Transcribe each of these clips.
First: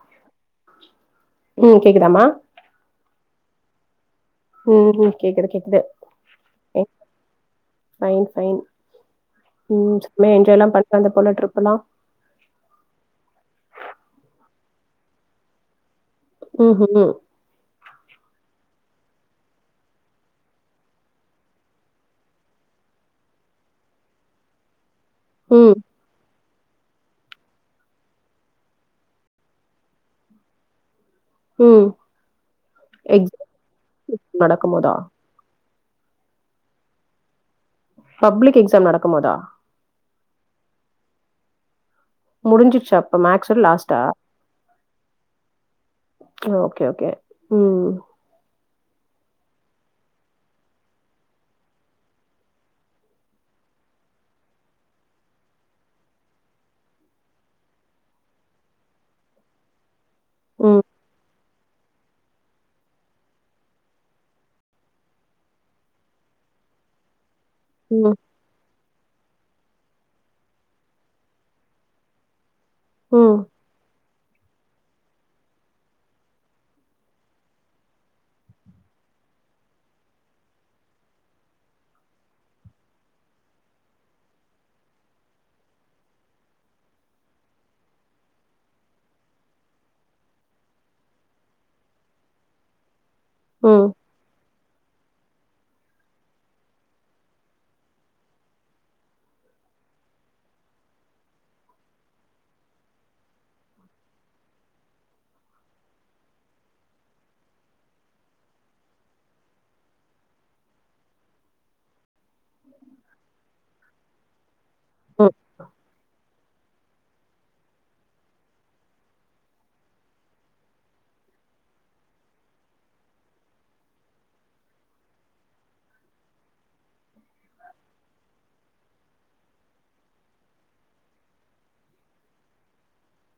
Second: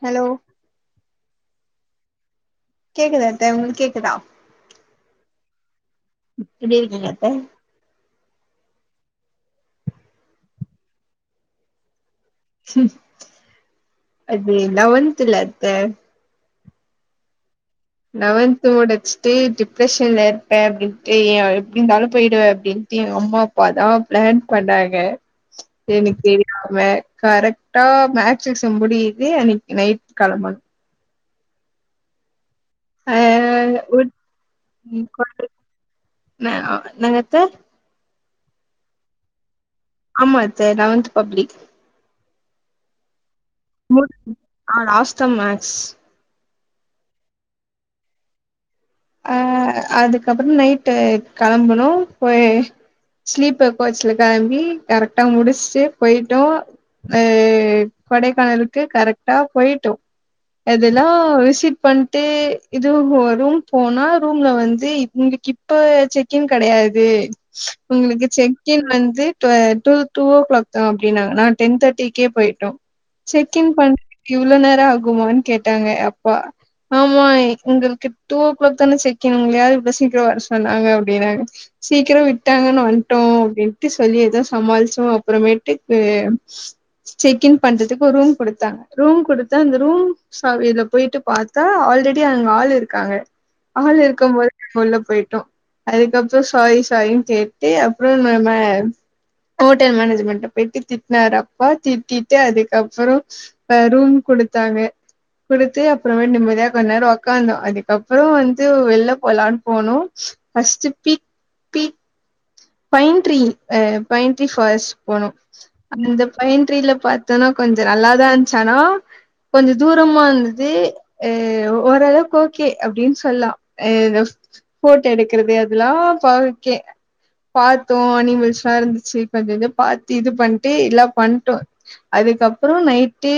Halo உ கேக்குதாம்மா கேக்குதா த்த உங்களுக்கு கேக்குதா உ உ கேக்குது கேக்குது எப்டி கே இருக்கீங்க அத்த [unintelligible] ஃபைன் உ செமயா என்ஜாய் எல்லா பண்றே அந்த போல ட்ரிப் எல்லா ஹு அது லவந்துல அத்த உ உ லெவன்த் முடுச்சுட்டு டிப்ரஷன்ல இருப்பே அப்டின்ட்டு ஏ எங்கம்மா அப்பாதா ப்ளான் பண்ணாங்க ம் எனக் தெரி ஆ வே கரக்டா மேக்ஸ் எக்சாம் முடியுது அன்னைக்கு நைட் களம்பனு உ ஆ எக்ஸ் நடக்கும்போதா ந நங்கத்த பப்ளிக் எக்ஸாம் நடக்கும் போதா ஆமாத்த லவன்த் பப்ளிக் முடிஞ்சிசா அப்ப மேக்சோட லாஸ்டா ஆ லாஸ்ட் டேர்ம் மேக்ஸ் ஆ ஓகே ஓகே உ அ அதுகப்பறோ நைட்டு கிளம்பனு போய் ஸ்லீபர் கோச்ல கெளம்பி கரெக்டா முடிச்சுட்டு போயிட்டோ ஏ கொடைகானலுக்கு கரெக்டா போயிட்டோ ம் அதுலா விஷ் சிப் பண்ட்டு இதுஉ ரும் போனா ரூம்ல வந்து உங்கிள் கிப்ப செக்கின் கெடயாது ம் உங்களுகு செக் கின் வந்து ட்வெள் டு ஓ கிளாக் தா அப்டினாங்க நா டென் தேட்டிகே போயிடோ ம் செக் இன் பண் இவ்ளோ நேர ஆகுமானு கேட்டாங்க அப்பா ஆமா உங்களுகு டூ ஓ கிளாக் தான செக்கின் உங்கள யார் இவ்ளோ சீக்ர வர சொன்னாங்க அப்டினாங்க சீக்கிர விட்டாங்கனு வன்ட்டோ அப்டின்டு சொல்லி எதோ சமாளிசோ அப்புறமேட்டு செக்கின் பண்றதுக்கு ஒரு ரூம் குடுதாங்க ரூம் குடுத்தா அந்த ரூம் சாவில போயிட்டு பாத்தா ஆல்ரெடி அங்க ஆள் இருக்கு காங்க ம் ஆள் இருக்கம் போதே உள்ள போயிடோ அதுகப்றோ சாரி சாரின்னு கேட்டு அப்றோ நம்ம ஹோட்டல் மேனேஜ்மெண்ட போயிட்டு திட்னாரு அப்பா திட்டிட்டு அதுகப்பறோ ரூம் குடுத்தாங்க குடுத்து அப்றோமேட்டு நிம்மதியா கொஞ்ச நேர உக்காந்தோ அது அப்பதா வந்து வெள போலான் போனோம் பஸ்ட்டு பி பி பைன்ரீ ஆ பைன்ரீ பாஸ் ம் போனோ அந்த பைண்ட்ரில பாத்தோனா கொஞ்ச நல்லாதா இருந்துசானா கொஞ்ச தூரமா இருந்துது உ ஓரளவுகு ஓக் கே அப்டினு சொல்லா ஃபோடோ எடுக்றது அதெலா பாகே பாத்தோ அனிமல்ஸ்லா இருந்துசு கொஞ்சஞ்சோ பாத்து இது பண்ட்டு எலா பண்ட்டோ அதுகப்பறோ நைட்டு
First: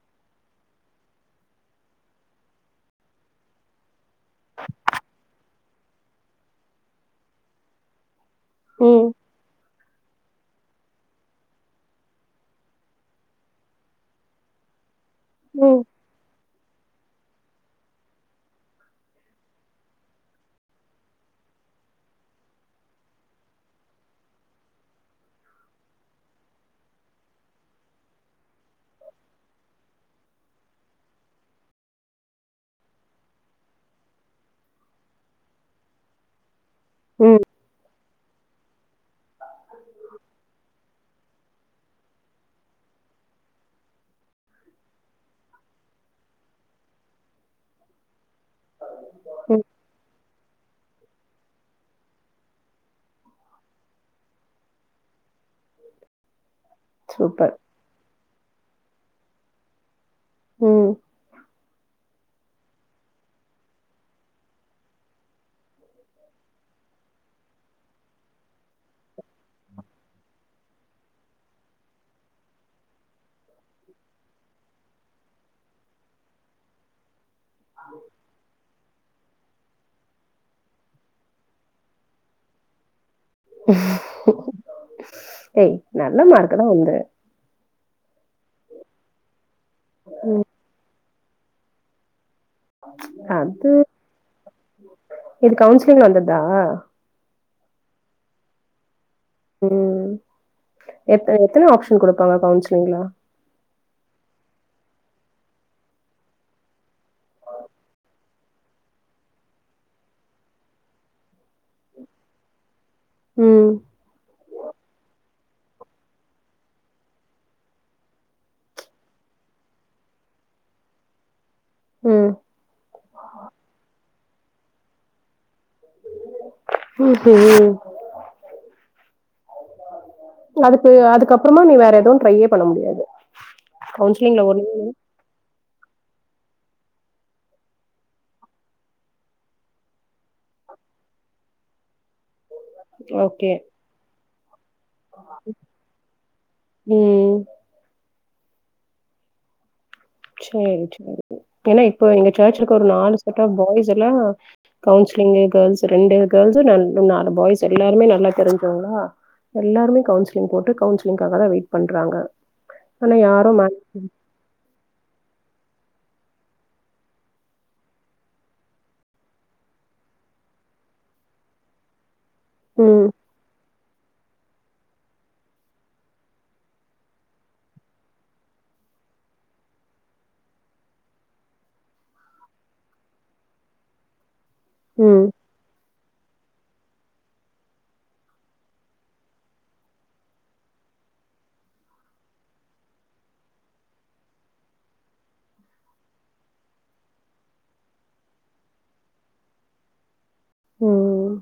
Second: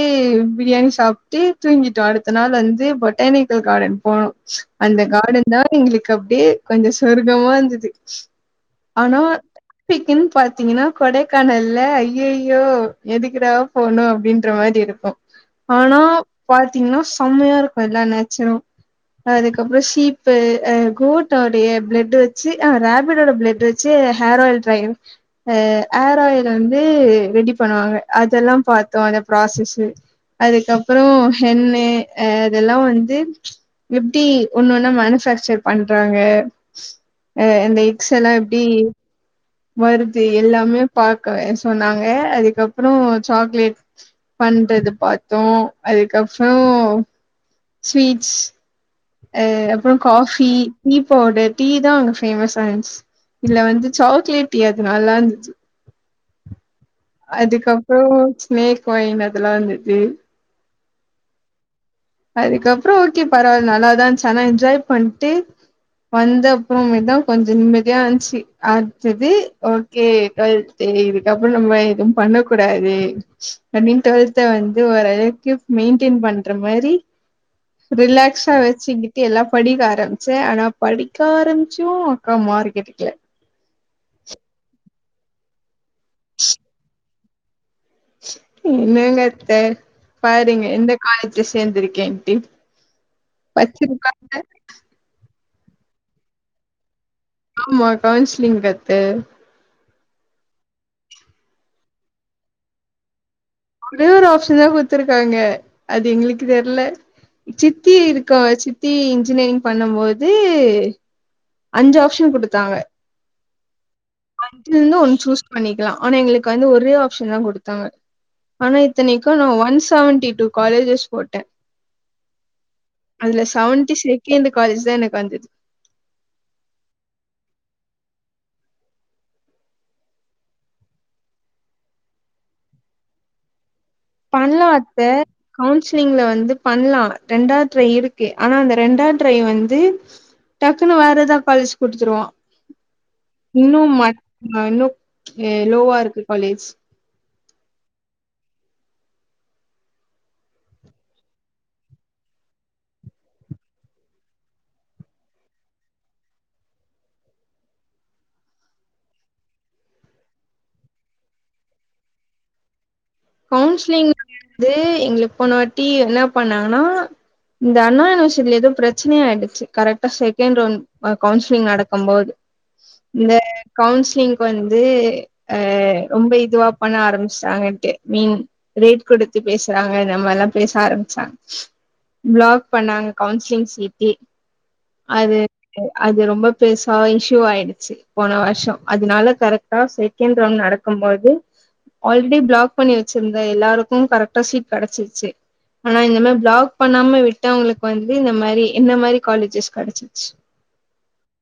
பிரியாணி சாப்ட்டு தூங்கிட்டோ அடுத்த நாள் வந்து பொடானிகல் காடன் போனோ அந்த காடன் தா எங்களுகு அப்டியே கொஞ்ச சொர்கமா இருந்துது ம் ஆனா பிக்கின் பாத் பாதீங்கனா கொடகானல்ல ஐயயோ எதுகுடா போணு அப்டின்ற மாரி இருக்கு ம் ஆனா பாத்தீங்கனா செமயா இருக்கும் எல்லா நேச்சரும் அதுக்கப்புற சீப்பு ஆ கோட்டோடைய பிளடு வச்சி ஆ ரேபிட்டோட பிளட வச்சி ஹேர் ஆயில் ட்ரை ஆ ஹேர் ஆயில் வந்து ரெடி பண்ணுவாங்க அதெல்லா பாத்தோ அந்த ப்ராசஸு அதுக்கப்புற ஹென்னு ஆ அதெல்லா வந்து எப்டி ஒன்னு ஒன்னா மேனுபேக்சர் பண்றாங்க ம் ஆ இந்த எக்ஸ் எல்லா எப் டி வருது எல்லாமே பாக்கவே சொன்னாங்க அதுக்கப்புற சாக்லேட் பண்றது பாத்தோ அதுக்கப்புற ஸ்வீட்ஸ் அ ம். அப்புறோ காஃபி டீ பவுடர் டீ தா அங்க ஃபேமஸா இருன்சி இதுல வந்து சாக்லேட் டீ அது நல்லா இந்துச்சி சூப்பர். அதுக்கப்புறோ சினேக் காயின் அதுலா இருந்துச்சி ஓ அதுக்கப்புறோ ஓகே பரவால நல்லாதா இருன்ச்சி ஆனா என்ஜாய் பண்ட்டு வந்த அப்பற மேட்டுதா கொஞ்ச நிம்மதியா ஆன்ச்சி ஆச்சது ஓகே டுவல் தேதி இதுக்கப்புறோ நம்ம எதும் பண்ண கூடாது அப்டின் டுவல்த்த வந்து ஓரளவுக்கு மெயின்டென் பண்ற மாரி ரிலேக்ஸா வச் ச்சிகிட்டு எல்லாம் படிக்க ஆரம்பிச்சேன் ஆனா படிக்க ஆரம்பிச்சும் அக்கா மார்க் எடுக்கல ஆஹ தை நல்ல மார்க் தான் உந்து இல்லங்க த பாருங்க இந்த காலேஜி சேந்துருக்கே ஆன்ட்டி அது இது கவுன்சிலிங்கல வந்ததா ஆமா கவுன்சிலிங் கத்து ம் எத் எத்தனை ஆப்ஷன் குடுப்பாங்க கவுன்சிலிங்ல ஒரே ஒரு ஆப்ஷன் தான் குத்துருக்காங்க அது எங்களுக்கு தெர்ல சித்தி இருக்காங்க சித்தி இன்ஜினியரிங் பண்ணும் போது அஞ்சி ஆப்ஷன் குடுத்தாங்க ம் பண்ணிக்கலாம் ஆனா எங்களுக்கு வந்து ஒரே ஆப்ஷன் தான் குடுத்தாங்க ஆனா இத்தனைக்கும் நான் ஒன் செவன்ட்டி டூ காலேஜஸ் போட்டேன் ம். அதுல செவன்ட்டி சி கே இந்த காலேஜி தான் எனக்கு வந்தது உம் ம் அதுக்கு அதுக்கப்புறமா நீ வேற எதுவு ட்ரையே பண்ண முடியாது கவுன்சிலிங்ல ஒன்னு பண்லாத்த கவுன்சிலிங்ல வந்து பண்ணலாம் ரெண்டா ட்ரை இருக்கு ஆனா அந்த ரெண்டா ட்ரை வந்து டக்குன்னு வேற எதா காலேஜு குடுத்துருவான் ஓகே இன்னும் மட் இன்னும் லோவா இருக்க காலேஜ் ம் சேரி சேரி ஏன்னா இப்போ எங்க சர்ச் இருக்க ஒரு நாலு செட் ஆ பாய்ஸ்ல்லா கவுன்சிலிங் கேல்ஸ் ரெண்டு கேல்ஸ் நன் நாலு பாய்ஸ் எல்லாருமே நல்லா தெரிஞ்சோங்களா எல்லாருமே கவுன்சிலிங் போட்டு கவுன்சிலிங்காக வெயிட் பண்றாங்க ஆனா யாரு மே கவுன்சிலிங்ல இது எங்கள போனவாட்டி என்ன பண்ணாங்கன்னா இந்த அண்ணா யூனிவர்சிட்டில ஏதோ பிரச்சனைய ஆயிடுச்சி கரெக்டா செகண்ட் ரவுண்ட் கவுன்சிலிங் நடக்கு போது ம் இந்த கவுன்சிலிங் ப் வந்து அ ரொம்ப இதுவா பண்ண ஆரம்பிச்டாங்கன்ட்டு மீன் ரேட் கொடுத்து பேசுறாங்க இந்த மாரில்லா பேச ஆரம்பிச்சாங் பிளாக் பண்ணாங்க கவுன்சிலிங் சீதி ம் அது அது ரொம்ப பெருசா இஷ்யூவாயிடிச்சி போன வருஷோ அதனால கரெக்டா செகண்ட் ரவுண்ட் நடக்கு போது ஆல்ரெடி பிளாக் பண்ணி வச்சிருந்த எல்லாருக்கு கரெக்டா சீட் கடச்சிருச்சி ஆனா இந்தம பிளாக் பண்ணாம விட்டு அவங்களுக்கு வந்து இந்த மாரி என்ன மாரி காலேஜஸ் கெடச்சிச்சி ம்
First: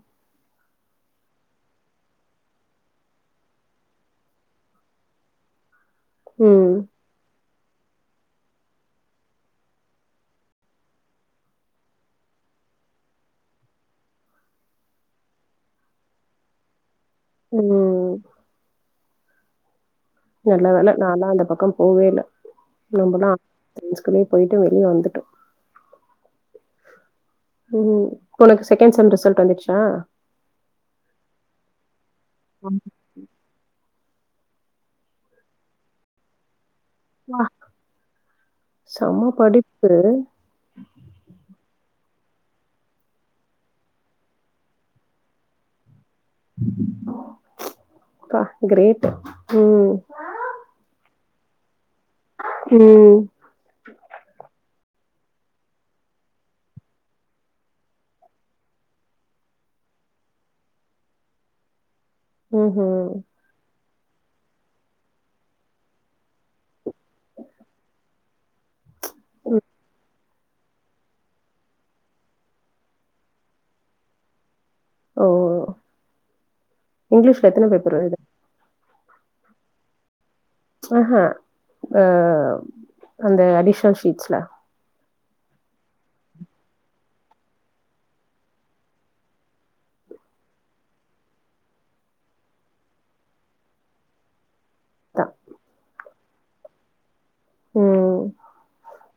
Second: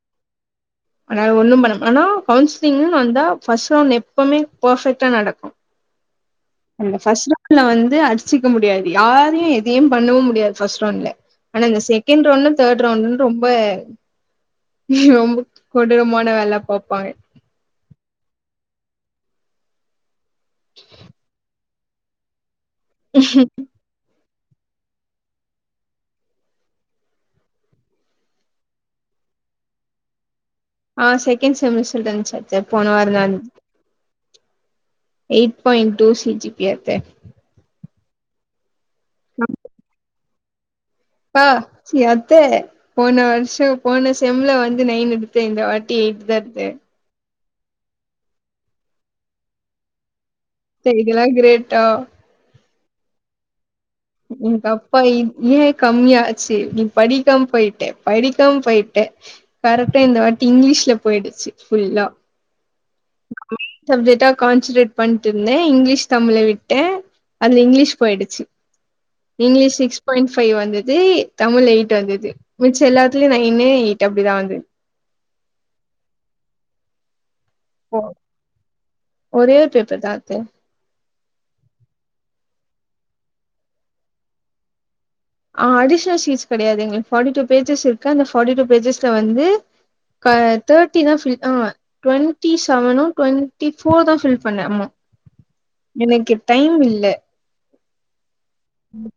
அனால ஒண்ணு பண்ண ஆனா கவுன்சிலிங் வந்தா பர்ஸ்ட் ரவுண்ட் எப்பமே ஃபர்பெக்டா நடக்கு ம் அந்த பஸ் ர ட்ல வந்து அடிச்சிக்க முடியாது யாரையு எதையு பண்ணவு முடியாது பர்ஸ்ட் ரவுண்ட்ல ஆனா இந்த செகண்ட் ரவுண்ட் தேர்ட் ரவுண்ட்ன்னு ரொம்ப ரொம்ப கொடூரமான வேல பாப்பாங்க ம் நல்லவேல நா தா அந்த பக்கம் போவே இல்ல நம்மலா தன்ஸ்கினி போயிட்டு வெளிய வந்துட்டோ ம் உனக்கு செகேன்ட் செம் ரிசல்ட் வந்திரிச்சா ஆ செகண்ட் செமிஸ்ர் ரிசல்ட் வந்திச்சி தே போன வாரந்தா வ ப்ப டூ சி ஜி ஏத்தே செம்ம படிப்பு ம் ஆ சி அத்த போன வருஷோ போன செம்ல வந்து நைன் எடுத்தே இந்த வாட் டி எயிட்தா எடுத்தே பா கிரேட் ம் தே இதுக்தெல்லா கிரேட் ஆ ம் எங்க அப்பா ஏ கம்மியாச்சி நீ படிக்காம போயிட்டே படிக்காம போயிட்டே கரெக்டா இந்த வாட்டி இங்கிலீஷ்ல போயிடிச்சி ஃபுல்லா ம்ஹ்ம் ஹ [unintelligible] சப்ஜெக்டா கான்சன்ட்ரேட் பண்ணிட்டு இருந்தே இங்கிலீஷ் தமிழ விட் அந்த இங்கிலீஷ் போயிடுச்சு ம். இங்கிலிஷ் சிக்ஸ் பாயிண்ட் ஃபைவ் வந்தது தமிழ் எயிட் வந்தது மிச்ச எல்லாத்துலயு நைனு எயிட் அப்டிதா வந்தது ஓ இங்கிஷ் எத்தன பேப்பர் ஒ- வருது ஒரே பேப்பர் தா அத்த ஆஹ அந்த அடிஷனல் ஷீட்ஸல ஆ அடிஷனல் சீட்ஸ் கெடயாது எங்களுக்கு ஃபார்ட்டி டூ பேஜஸ் இருக்கு அந்தஃபார்ட்டி டூ பேஜஸ்ல வந்து தேர்ட்டி தா ட்வெண்டி செவனு ட்வண்டி ஃபோர் தா ஃபில் பண்ணே ஆமா ப எனக்கு டைம் இல்ல உம்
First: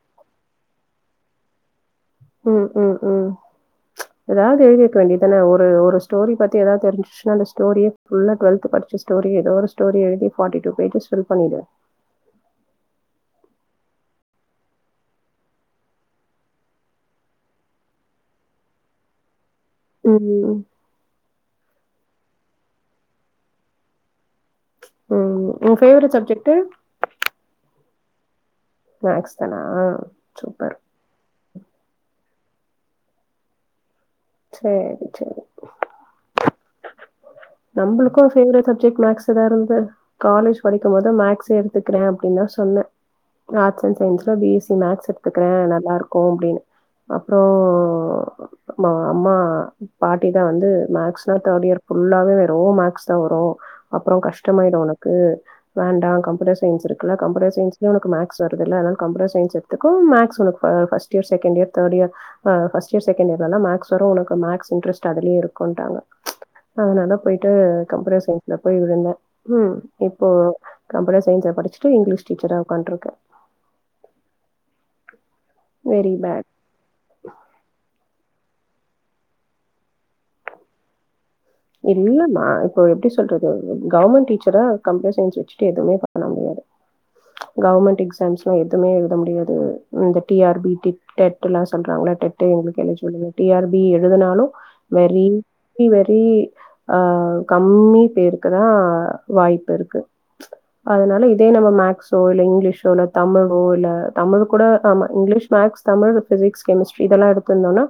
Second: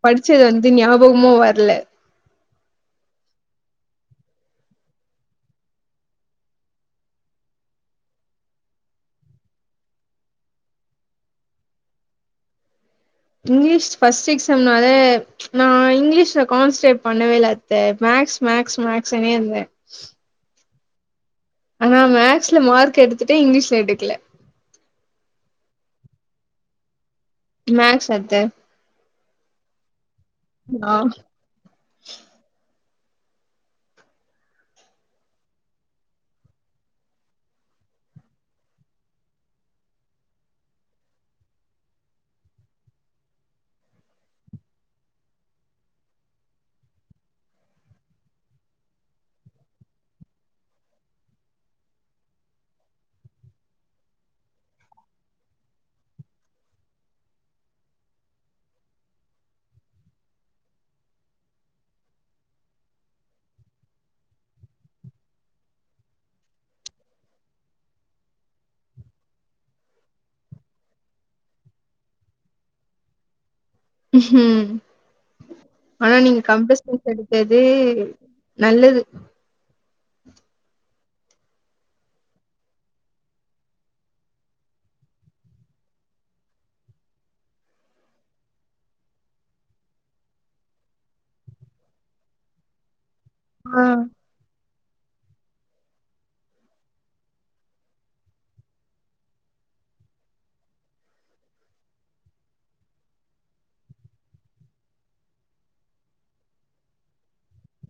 படிச்சது வந்து ஞாபகமோ வரல உம் உம் உம் ஏதாவது எழுதிக்க வேண்டியதானே ஒரு ஒரு ஸ்டோரி பத்தி ஏதாவது தெரிஞ்சுச்சுன்னா அந்த ஸ்டோரி புல்லா டுவெல்த் படிச்ச ஸ்டோரி ஏதோ ஒரு ஸ்டோரி எழுதி ஃபார்ட்டி டூ பேஜஸ் பண்ணிடுவேன் இங்கிலீஷ் ஃபர்ஸ்ட் எக்ஸாம்னால நா இங்கிலீஷ்ல கான்சன்ட்ரேட் பண்ணவே இல்ல மேக்ஸ் மேக்ஸ் மேக்ஸ்னே இருந்தே உம் ஆனா மேக்ஸ்ல மார்க் எடுத்துட்டே இங்கிலீஷ்ல எடுக்கல உம் உங்க பேவரட் சப்ஜெக்டு மேக்ஸ் அத்த மேக்ஸ் தானா சூப்பர் ஆ சேரி சேரி நம்மளுக்கோ வேவரட் சப்ஜெக்ட் மேக்ஸ் தா இருந்த காலேஜ் படிக்கு போதே மேக்ஸ் எடுத்துக்கிறே அப்டின்னு தா சொன்னே ஆர்ட்ஸ் அண்ட் சயின்ஸ்ல பி எஸ்சி மேக்ஸ் எடுத்துக்குறே நல்லா இருக்கு அப்டின்னு அப்றோ அம்மா பாட்டிதா வந்து மேஸ்னா தேர்ட் இயர் குருப் புல்லாவே வரு மேக்ஸ் தா வரு அப்றோ கஷ்டமாயிடு ஒனக்கு வேண்டா கம்ப்யூட்டர் சயின்ஸ் இருக்குல கம்யூட்டர் சயின்ஸ்ல ஒனக்கு மேக்ஸ் வருதுல அதனால கம்யூட்டர் சயின்ஸ் எடுத்துக்கோ மேக்ஸ் ஒனக்கு பஸ்ட் இயர் செகண்டு இயர் தேடு இயர் ஆ பஸ்ட் இயர் செகண்ட் இயர் எல்லா மேக்ஸ் வரு ஒனக்கு மேக்ஸ் இன்டரஸ்ட் அதுலயே இருக்குன்ட்டாங்க ம் சு ம் அதனால போயிட்டு கம்ப்யூட்டர் சயின்ஸ்ல போய் விழுந்தே ம் இப்போ கம்ப்யூட்டர் சயின்ஸல படிச்சுட்டு இங்கிலீஷ் டீச்சராக உட்காருக்கே ஹம் வெரி ஆனா நீங்க பேட் கம்ப்யூட்டர் ஸயின்ஸ் எடுத்தது நல்லது இல்லாம இப்போ எப்டி சொல்றது கவர்மெண்ட் டீச்சரா கம்யூட்டர் சயின்ஸ் வச்சுட்டு எதுவுமே பண்ண முடியாது கவர்மெண்ட் எக்சாம்ஸ்லா எதுவுமே எழுத முடியாது இந்த டி ஆர் பி டெட் லா சொல்றாங்ள டெட் எழுஜிபிள் இல்ல டி ஆர் பி ஆ எழுதுனாலு வெரி வெரி ஆ கம்மி பேருக்குதா வாய்ப்பு இருக்கு அதனால இதே நம மேக்ஸோ இல்ல இங்கிலீஷோ இல்ல தமிழோ இல்ல தமிழ் கூட ஆமா English maths Tamil physics chemistry இதெல்லா எடுத்துருந்தோம்னா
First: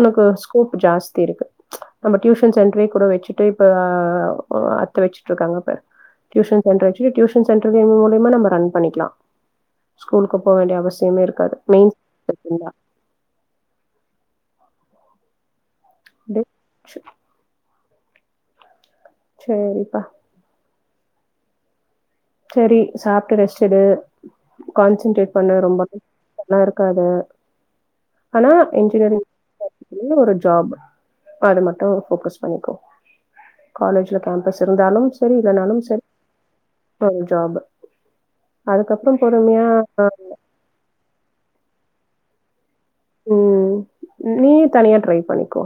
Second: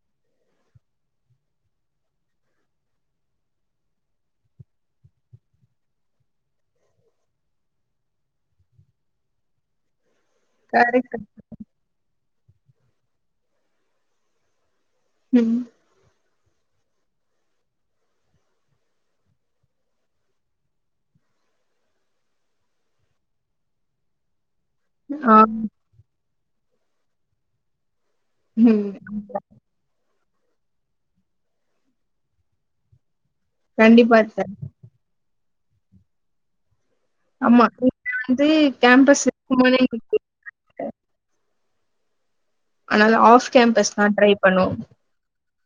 உனக்கு ஸ்கோப் ஜாஸ்தி இருக்கு நம்ம டியூசன் சென் கூட வச்சுட்டு இப்ப வச்சுட்டு இருக்காங்க பாரு டியூசன் வச்சு டியூசன் சென்டர்மூலயமா நம்ம ரன் பண்ணிக்கலா ஸ்கூலுக்கு போக வேண்டிய கரெக்ட் அவசியமே இருக்காது மெயின் இருந்தா ம் ஷ [unintelligible] சேரிப்பா செரி சாப்ட்டு ரெஸ்ட் எடு கான்சென்ட்ரேட் ஆ பண்ண ரொம்ப எல்லா இருக்காது ஆனா ம். இன்ஜினியரிங் படிக்கணுன்னு ஒரு ஜாப் அது மட்டு போக்கஸ் பண்ணிக்கோ கண்டிப்பா காலேஜ்ல சார். கேம்பஸ் இருந்தாலு சரி இல்லனாலு சரி ஆ ஜாப் ஆமா. இங்க வந்து அதுக்கப்புறோ கேம்பஸ் பொறுமையா இருக்குமான்னு ஆ எங்களுக்கு தெரியல. அதனால ஆஃப் ம் கேம்பஸ் தான் ட்ரை நீ பண்ணுவோம். தனியா ட்ரை பண்ணிக்கோ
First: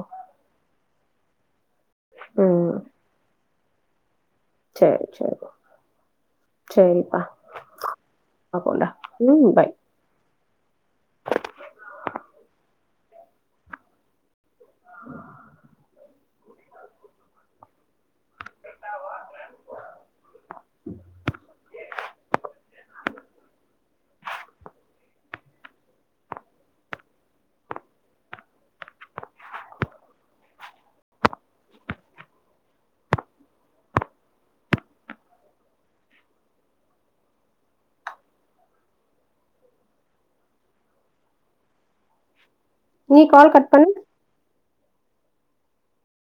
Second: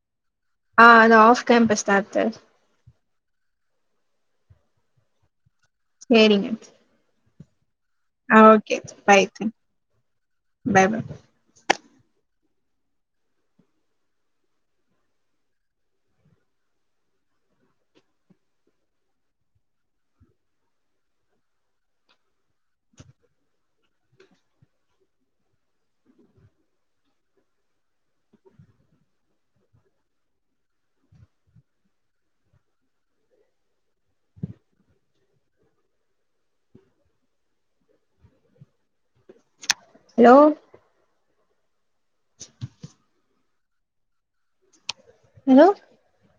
ஆ அது ஆஃப் கேம்பஸ் தாத்த சேரி சேரி சரிங்க. சேரிப்பா ஆ ஓகே பாய் [unintelligible] பாய் பா [inaudible] ஹலோ [inaudible] நீ கால் கட் பண் ஹலோ